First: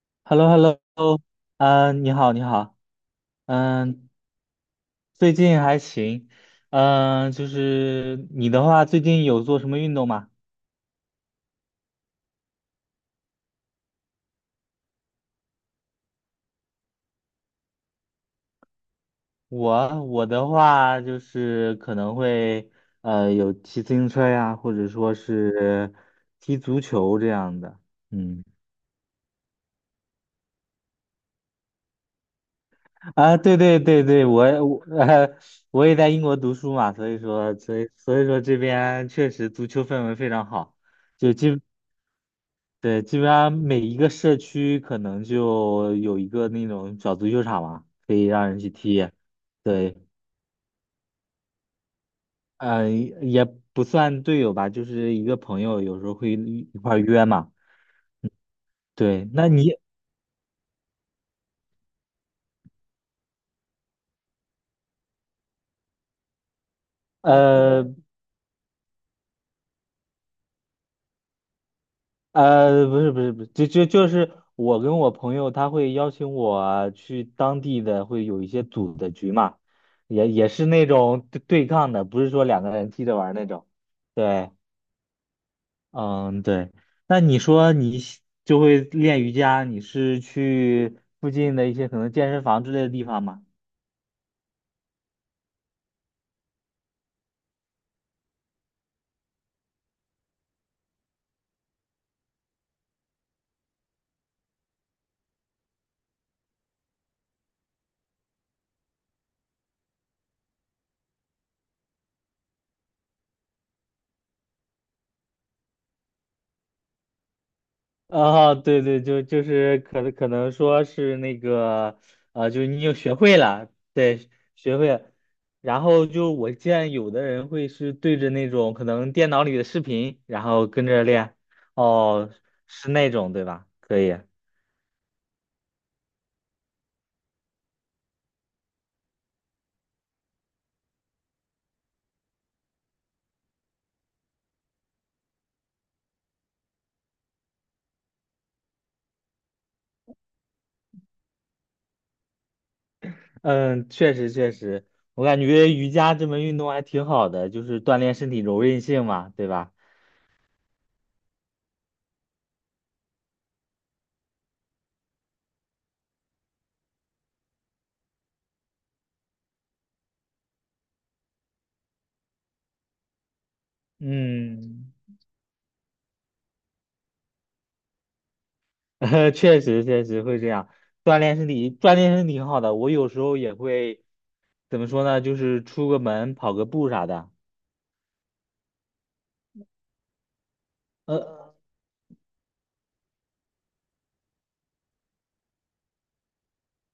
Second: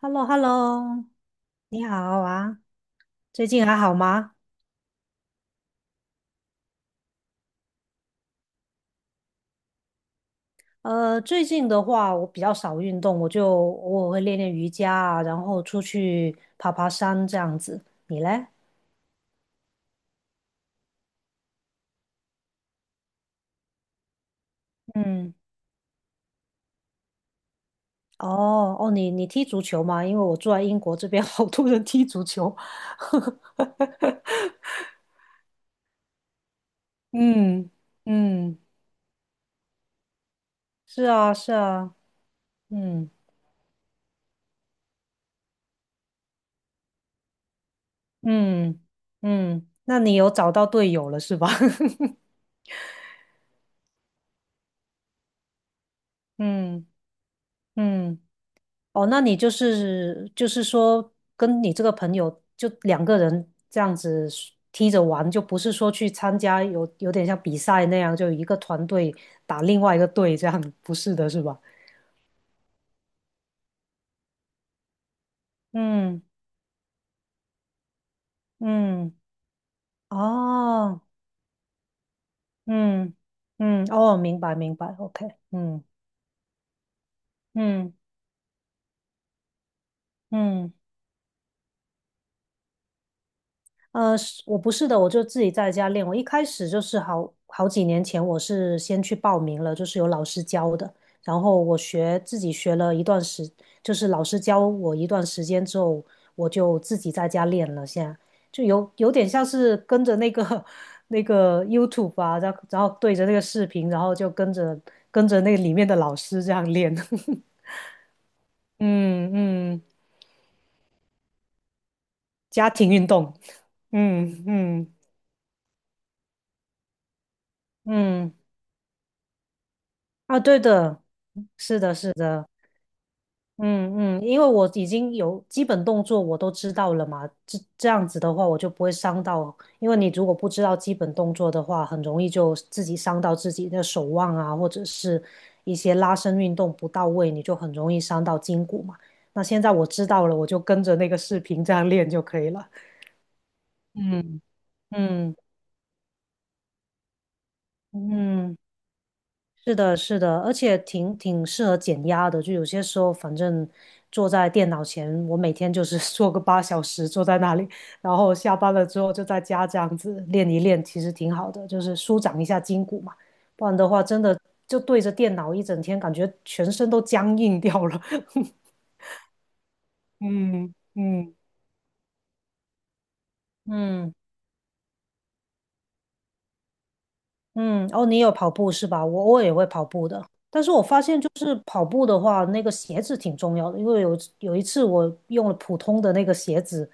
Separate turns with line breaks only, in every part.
h e l l o
h
h
e
e
l
l
l o
l
h e l l
o
o
你
嗯，你
好
好，你
啊，
好，
最近还好
嗯，
吗？
最近还行，嗯，就是你的话，最近有做什么运动吗？
最近的话，我比较少运动，我就偶尔会练练瑜伽啊，然后出去爬爬山这样子。你嘞？
我的话就是可能会有骑自行车呀，或者说
嗯，
是踢足球这样的，嗯，
哦哦，你踢足球吗？因为我住在英国这边 好多人踢足球。
啊，对对对对，我也在英国读书嘛，所以说
嗯
所以所以说这
嗯，
边确实足球氛围非常好。
是啊
就
是
基。
啊，
对，
嗯
基本上每一个社区可能就有一个那种小足球场嘛，可以让人去
嗯
踢。
嗯，
对，
那你有找到队友了是吧？
嗯、也不算队友吧，就是一个朋友，有时候会 一一
嗯
块儿约嘛。
嗯。哦，那
对，
你就是就是说，跟你这个朋友就两个人这样子踢着玩，就不是说去参加有点像比
呃
赛那样，就一个团队打另外一个队这样，不是的，是吧？
不是不是不是，就是我跟我朋友，他会邀
嗯
请我去当地的，会有一些组的
嗯，
局嘛，也是那
哦，
种对抗的，不是说两个人踢
嗯
着玩儿那种。
嗯，哦，明
对。
白明白，OK，嗯
嗯，对。那你说
嗯
你就会练瑜伽，你是
嗯。
去附近的一些可能健身房之类的地方吗？
呃，是我不是的，我就自己在家练。我一开始就是好几年前，我是先去报名了，就是有老师教的。然后自己学了一段时，就是老师教我一段时间之后，我就自己在家练了。现在就有点像是跟着那个 那个 YouTube 啊，然后对着那个视频，然后就跟着跟着那里面的老师这样练。
啊，对对，就
嗯
就是
嗯，
可能说是那个，就是
家
你
庭
已
运
学
动。
会了，对，
嗯
学会
嗯
了。然后就我见有的人会是对着
嗯。
那种可能电脑里的视频，
啊，
然
对
后跟
的，
着练。
是的，是
哦，
的，
是那种对吧？可以。
嗯，因为我已经有基本动作我都知道了嘛，这样子的话我就不会伤到，因为你如果不知道基本动作的话，很容易就自己伤到自己的手腕啊，或者是一些拉伸运动不到位，你就很容易伤到筋骨嘛。那现在我知道了，我就跟着那个视频这样练就可以了。
嗯，确实
嗯
确实，我
嗯
感觉瑜伽这门运动还挺好的，就是锻炼身体
嗯。
柔韧性嘛，对吧？
是的，是的，而且挺适合减压的。就有些时候，反正坐在电脑前，我每天就是 坐个八小时，坐在那里，然后下班了之后就在家这样子练一练，其实挺好的，就是舒展一下筋骨嘛。不然的话，真的就
嗯，
对着电脑一整天，感觉全身都僵硬掉了。
确实确实会这样，
嗯
锻
嗯。
炼身体，锻炼身体挺好的。我有时候也会
嗯。
怎么说呢，就是出个门跑个步啥的。
嗯，哦，你有跑步是吧？我偶尔也会跑步的，但是我发现就是
呃
跑步的话，那个鞋子挺重要的，因为有一次我用了普通的那个鞋子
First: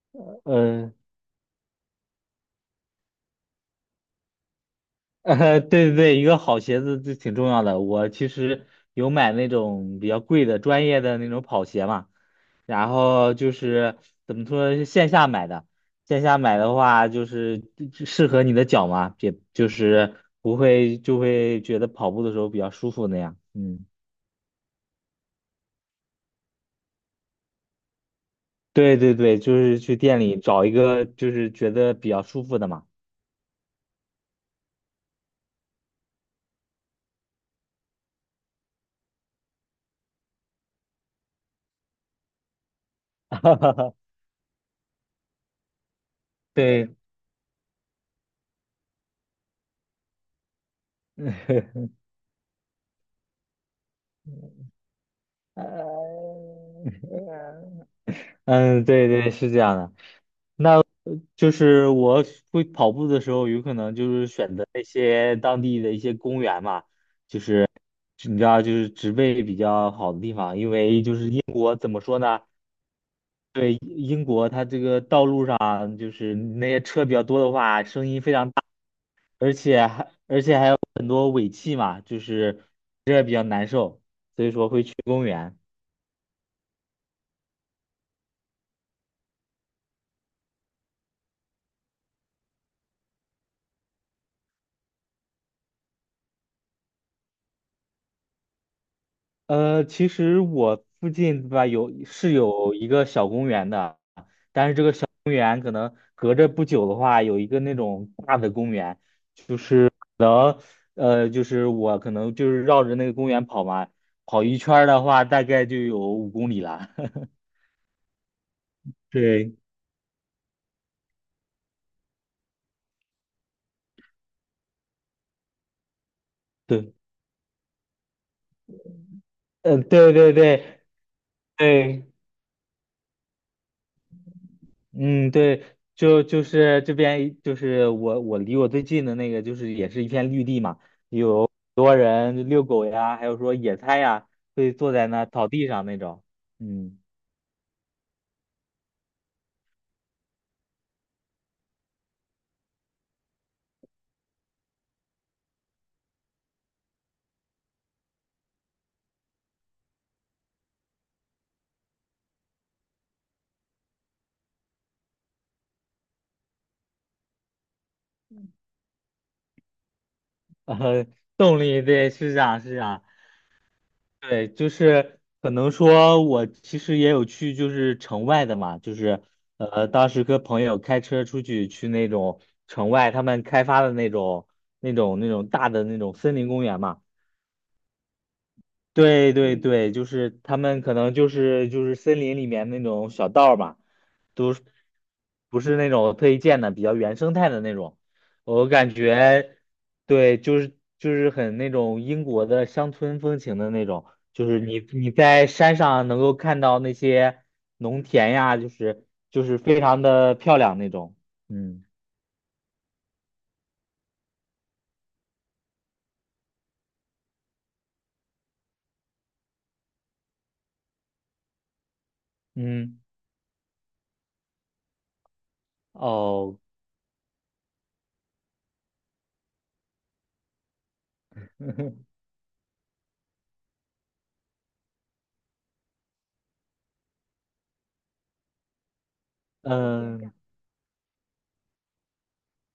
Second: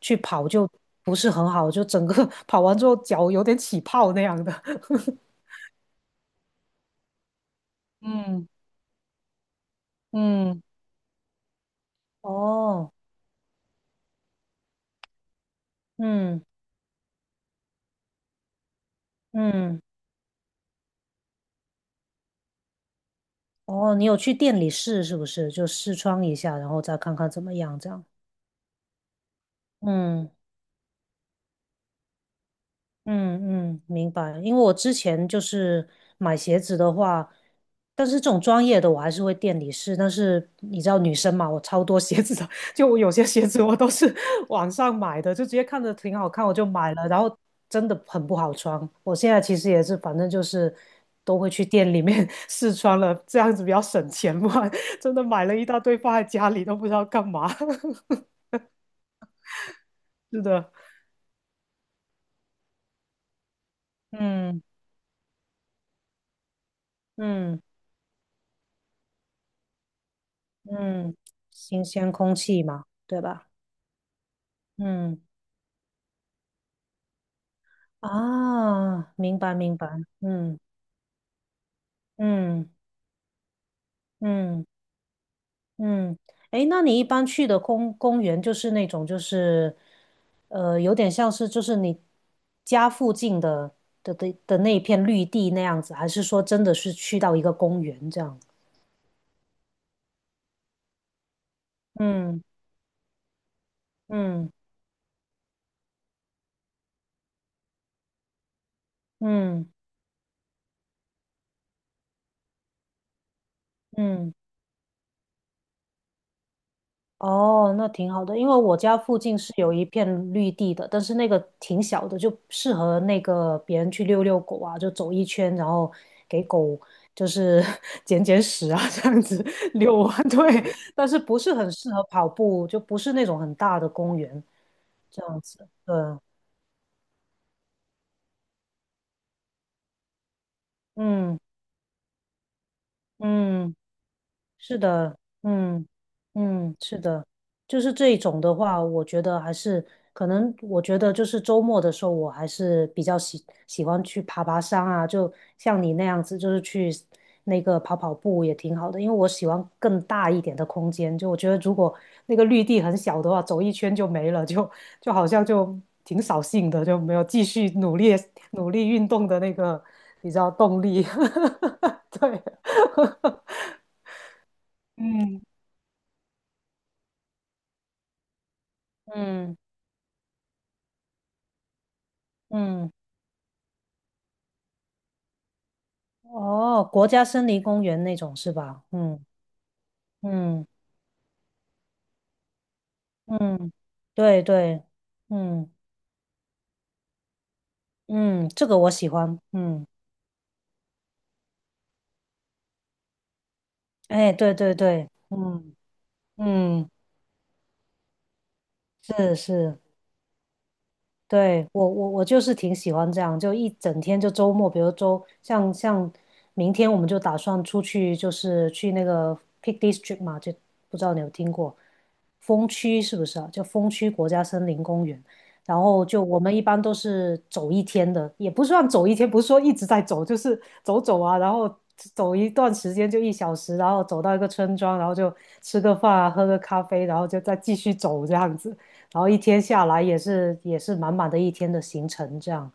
去跑，就
呃，
不是很好，就整个 跑完之后脚有点起泡那样的。
对对对，一个好鞋子就挺重要的。我其
嗯
实有买那种比较贵的
嗯，
专业的那种跑鞋嘛，然
哦，
后就是怎么说，是线下买的。线下
嗯
买的话，就是就适合你的脚嘛，也就
嗯，
是不会就会觉得跑步的时候比较舒服那样。嗯，
哦，你有去店里试是不是？就试穿一下，然后再看看怎么样，这样。
对对对，就是去店
嗯。
里找一个就是觉得比较舒服的嘛。
嗯，明白。因为我之前就是买鞋子的话，但是这种专业的我还是会店里试。但是你知道女生嘛，我超多鞋子的，就我有些鞋子我都是 网上买的，就直接看着挺好看我就买
对，
了，然后真的很不好穿。我现在其实也是，反正就是都会去店里面 试穿了，这样子比较省钱嘛。真的买了 一大堆放在
呃，
家里都不知道干嘛。
嗯，对对，是这样的。
是的，
就是我会跑步的时候，有可能就是选
嗯
择那些当地的一些公园嘛，
嗯
你知道，就是植被比较好的地方，因为就
嗯，
是英国
新
怎么
鲜
说
空
呢？
气嘛，对吧？
对，英国它这个
嗯，
道路上就是那些车比较多的话，声音非常大，
啊，明
而
白明
且
白，
还而且
嗯
还有很多尾气嘛，就是
嗯
这比较难受，所以
嗯
说会去公园。
嗯，诶，那你一般去的公园就是那种就是，呃，有点像是就是你家附近的的那一片绿地那样子，还是说真的是去到一个公园这样？
其实我附近吧有是
嗯
有一个小公园的。
嗯
公园可能隔着不久的话，有一个那种大的公园，
嗯
可能就是我可能就是绕着那个公园跑嘛，
嗯
跑一圈儿的话，大概就有5公里了。
哦，那挺好的，因为我家附近是
对
有一片绿地的，但是那个挺小的，就适合那个别人去遛遛狗啊，就走一圈，然后给狗
对，
就是 捡捡屎啊，这样子
嗯
遛
对
啊，
对
对，
对
但是不是很适合
对，
跑步，就不是那种很大的公园这
嗯，
样子，
对，
对，
就是这边就是我离我最近的那个就是也是一片绿地嘛，很
嗯
多人遛狗呀，还有说
嗯。
野餐呀，会
是
坐在
的，
那草地上
嗯
那种，
嗯，
嗯，
是的，就是这一种的话，我觉得还是可能，我觉得就是周末的时候，我还是比较喜欢去爬爬山啊，就像你那样子，就是去那个跑跑步也挺好的，因为我喜欢更大一点的空间，就我觉得如果那个绿地很小的话，走一圈就没了，就好像就挺扫兴的，就没有继续努力运动的那个，你知道 动力，
呃，动力对，是这
对。
样是这样。对，就是
嗯
可能说，我其实也有去，就是城外的嘛，就是
嗯
当时跟朋友开车出去去那种城
嗯，
外，他们开发的那种、大的那种森林公园
哦，
嘛。
国家森林公园那种是吧？嗯
对对对，就是他
嗯
们可能就是森林里面那种小道儿
嗯，
嘛，
对
都是
对，
不
嗯
是那种特意建的，比较原生态的那种。
嗯，这
我
个
感
我喜欢，
觉，
嗯，
对，就是很那种英国的乡村风情的那种，
哎，
就
对
是
对
你
对，
你在
嗯
山上能够看到
嗯，
那些农田呀，就是
是
就是
是。
非常的漂亮那种。
对，
嗯
我我就是挺喜欢这样，就一整天就周末，比如像明天我们就打算出去，就是去那个 Peak District 嘛，就不知道你有听过风
嗯，
区是不是啊？就风区国家森林公园，然后就我们
哦，
一般都是走一天的，也不算走一天，不是说一直在走，就是走走啊，然后走一段时间就一小时，然后走到一个村庄，然后就吃个饭啊，喝个咖啡，然后就再继续走这样子。然后一天下来
嗯。
也是满满的一天的行程，这样，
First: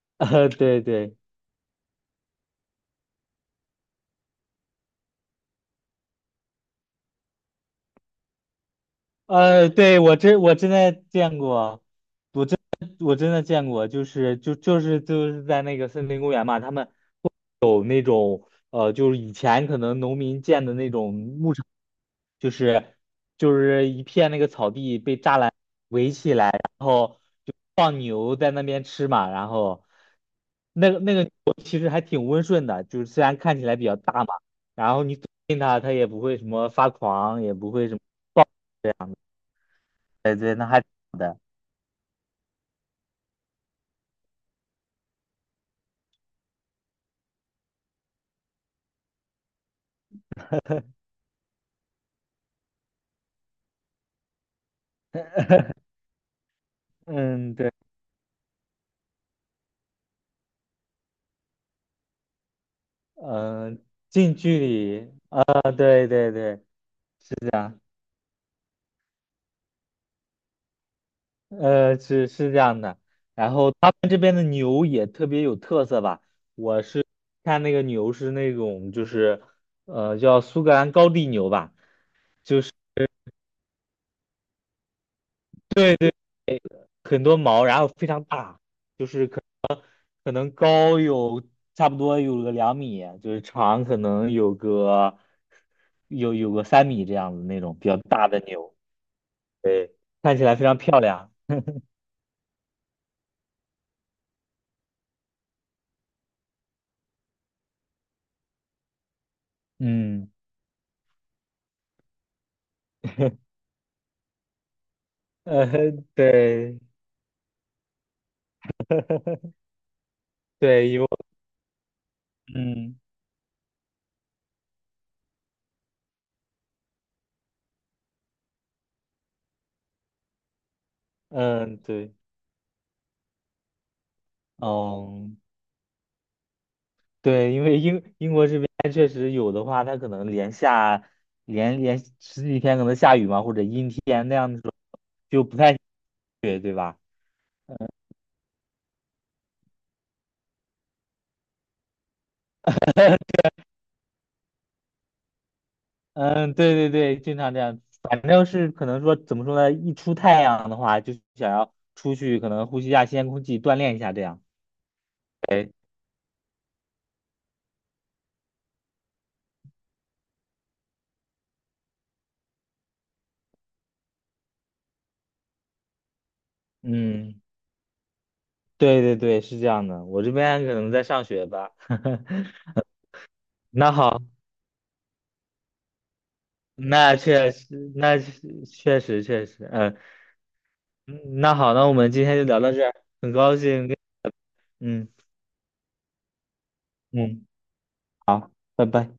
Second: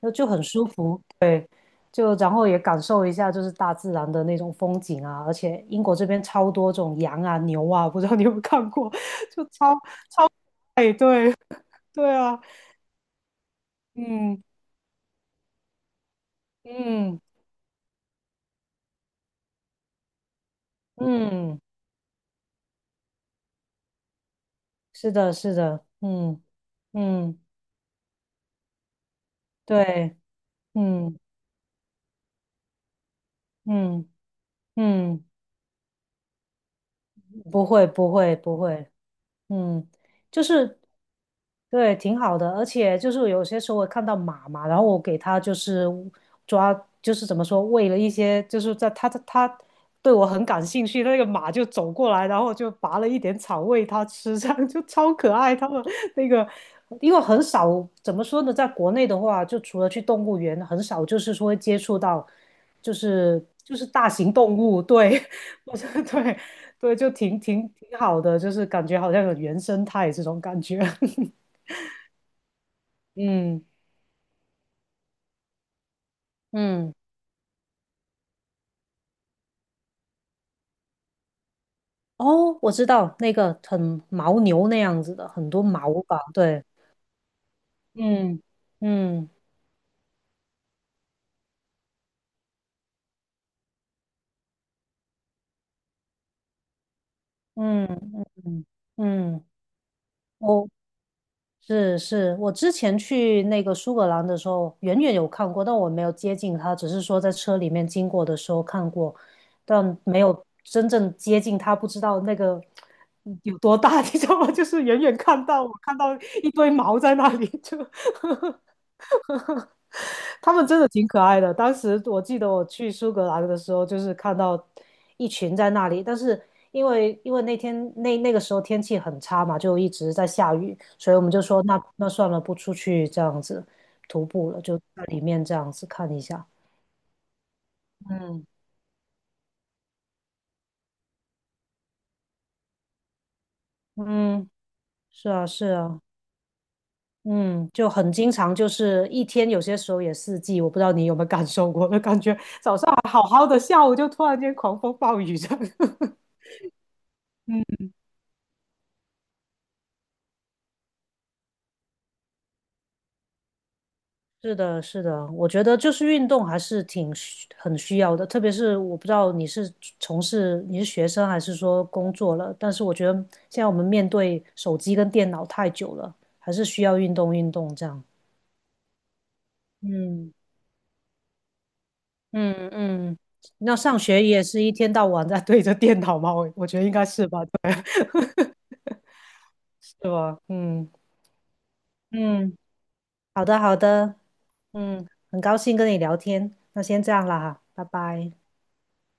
那 就很舒
对
服，
对，
对，就然后也感受一下就是大自然的那种风景啊，而且英国这边超多这种羊啊牛啊，不知道你有没有看过，就
对，
超，
我真的
哎，对
见过。
对啊，
我真的见过，就是
嗯
就就是就是在那个森林公园嘛，他们
嗯
有那种就是以前可能农民建的那种牧
嗯，
场，就是就是一片那个草地
是
被
的，
栅栏
是的，
围起
嗯
来，然后
嗯，
就放牛在那边吃嘛，然后
对，
那个那
嗯
个牛其实还挺温顺的，就是虽然看起来比较
嗯
大嘛，然后你走
嗯，
近它，它也不会什么发狂，也
不
不
会
会什么
不会
暴，
不会，嗯，
对
就
对，那
是
还挺好的，
对，挺好的，而且就是有些时候我看到马嘛，然后我给它就是抓，就是怎么说，喂了一些，就是在它对我很感兴趣，那个马就走过来，然后我就拔了一点草喂它吃，这样就超可爱。他们那个，因为很
嗯。
少怎么说呢，在国内的话，就除了去动物园，很少就是说会接触到，就是就
嗯、
是大型
近
动
距
物，
离，
对，我觉得
对对
对，
对，
对，就挺挺好的，就是感觉好像有原生态这种感觉。
是是这样的。然
嗯
后他们这边的牛也特别有特色吧，
嗯，
看那个牛是那种就是，叫苏格兰高地牛吧，
哦，我知道那个很牦牛那样子的，很多
对
毛
对，
吧？对，
很多毛，然后非常
嗯
大，就是
嗯
可能高有差不多有个2米，就是长可能有个3米这样子那种
嗯
比较
嗯
大的
嗯，
牛，
嗯，
对，看起来非
嗯
常漂亮，
是是，我之前去那个苏格兰的时候，远远有看过，但我没有接近它，只是说在车里面经过的时候看过，但没
嗯。
有真正接近它，不知道那个嗯有多大，你知道吗？就是远远看 到，
呃，
我看到一堆
对
毛在那里，就他们真的
对，
挺可爱的。当时我记得我去
嗯
苏格兰的时候，就是看到一群在那里，但是因为那天那个时候天气很差嘛，就一直在下雨，所以我们就说
嗯，
那
对，
算了，不出去这样子徒步了，就在里
嗯，
面这样子看一下。
对，因为英英
嗯，
国这边确实有的话，它可能连下十几天可能下雨嘛，或者阴天那
嗯，
样的时候
是
就
啊，
不
是
太
啊，嗯，就很经常就是一天，有些时候也四季，我不知道你有没有感受过，就感觉早上还好好的，下午就突然间狂风暴雨这样。
嗯，对对对，经常这样，反正是可能说怎么说呢，一出太阳的话，就想要出去可能呼吸一下新鲜空气，锻炼一下这样。
是的，是的，我觉
哎，
得就是运动还是很需要的，特别是我不知道从事你是学生还是说工作了，但是我觉得现在我们面对手机跟电脑太久了，还是需要运动
嗯，
运动这样。
对对对，是这样的，我这
嗯
边可能在上学吧。
嗯 嗯，那
那
上
好。
学也是一天到晚在对着电脑吗？我觉得应该
那
是吧，
确实，
对
那确实确实，嗯，
是吧？嗯
嗯那好，那我们今天就
嗯，
聊到这儿，很
好
高
的好
兴跟，
的，嗯，
嗯
很高兴跟你聊天，那先这样了
嗯，
哈，拜拜。
拜拜。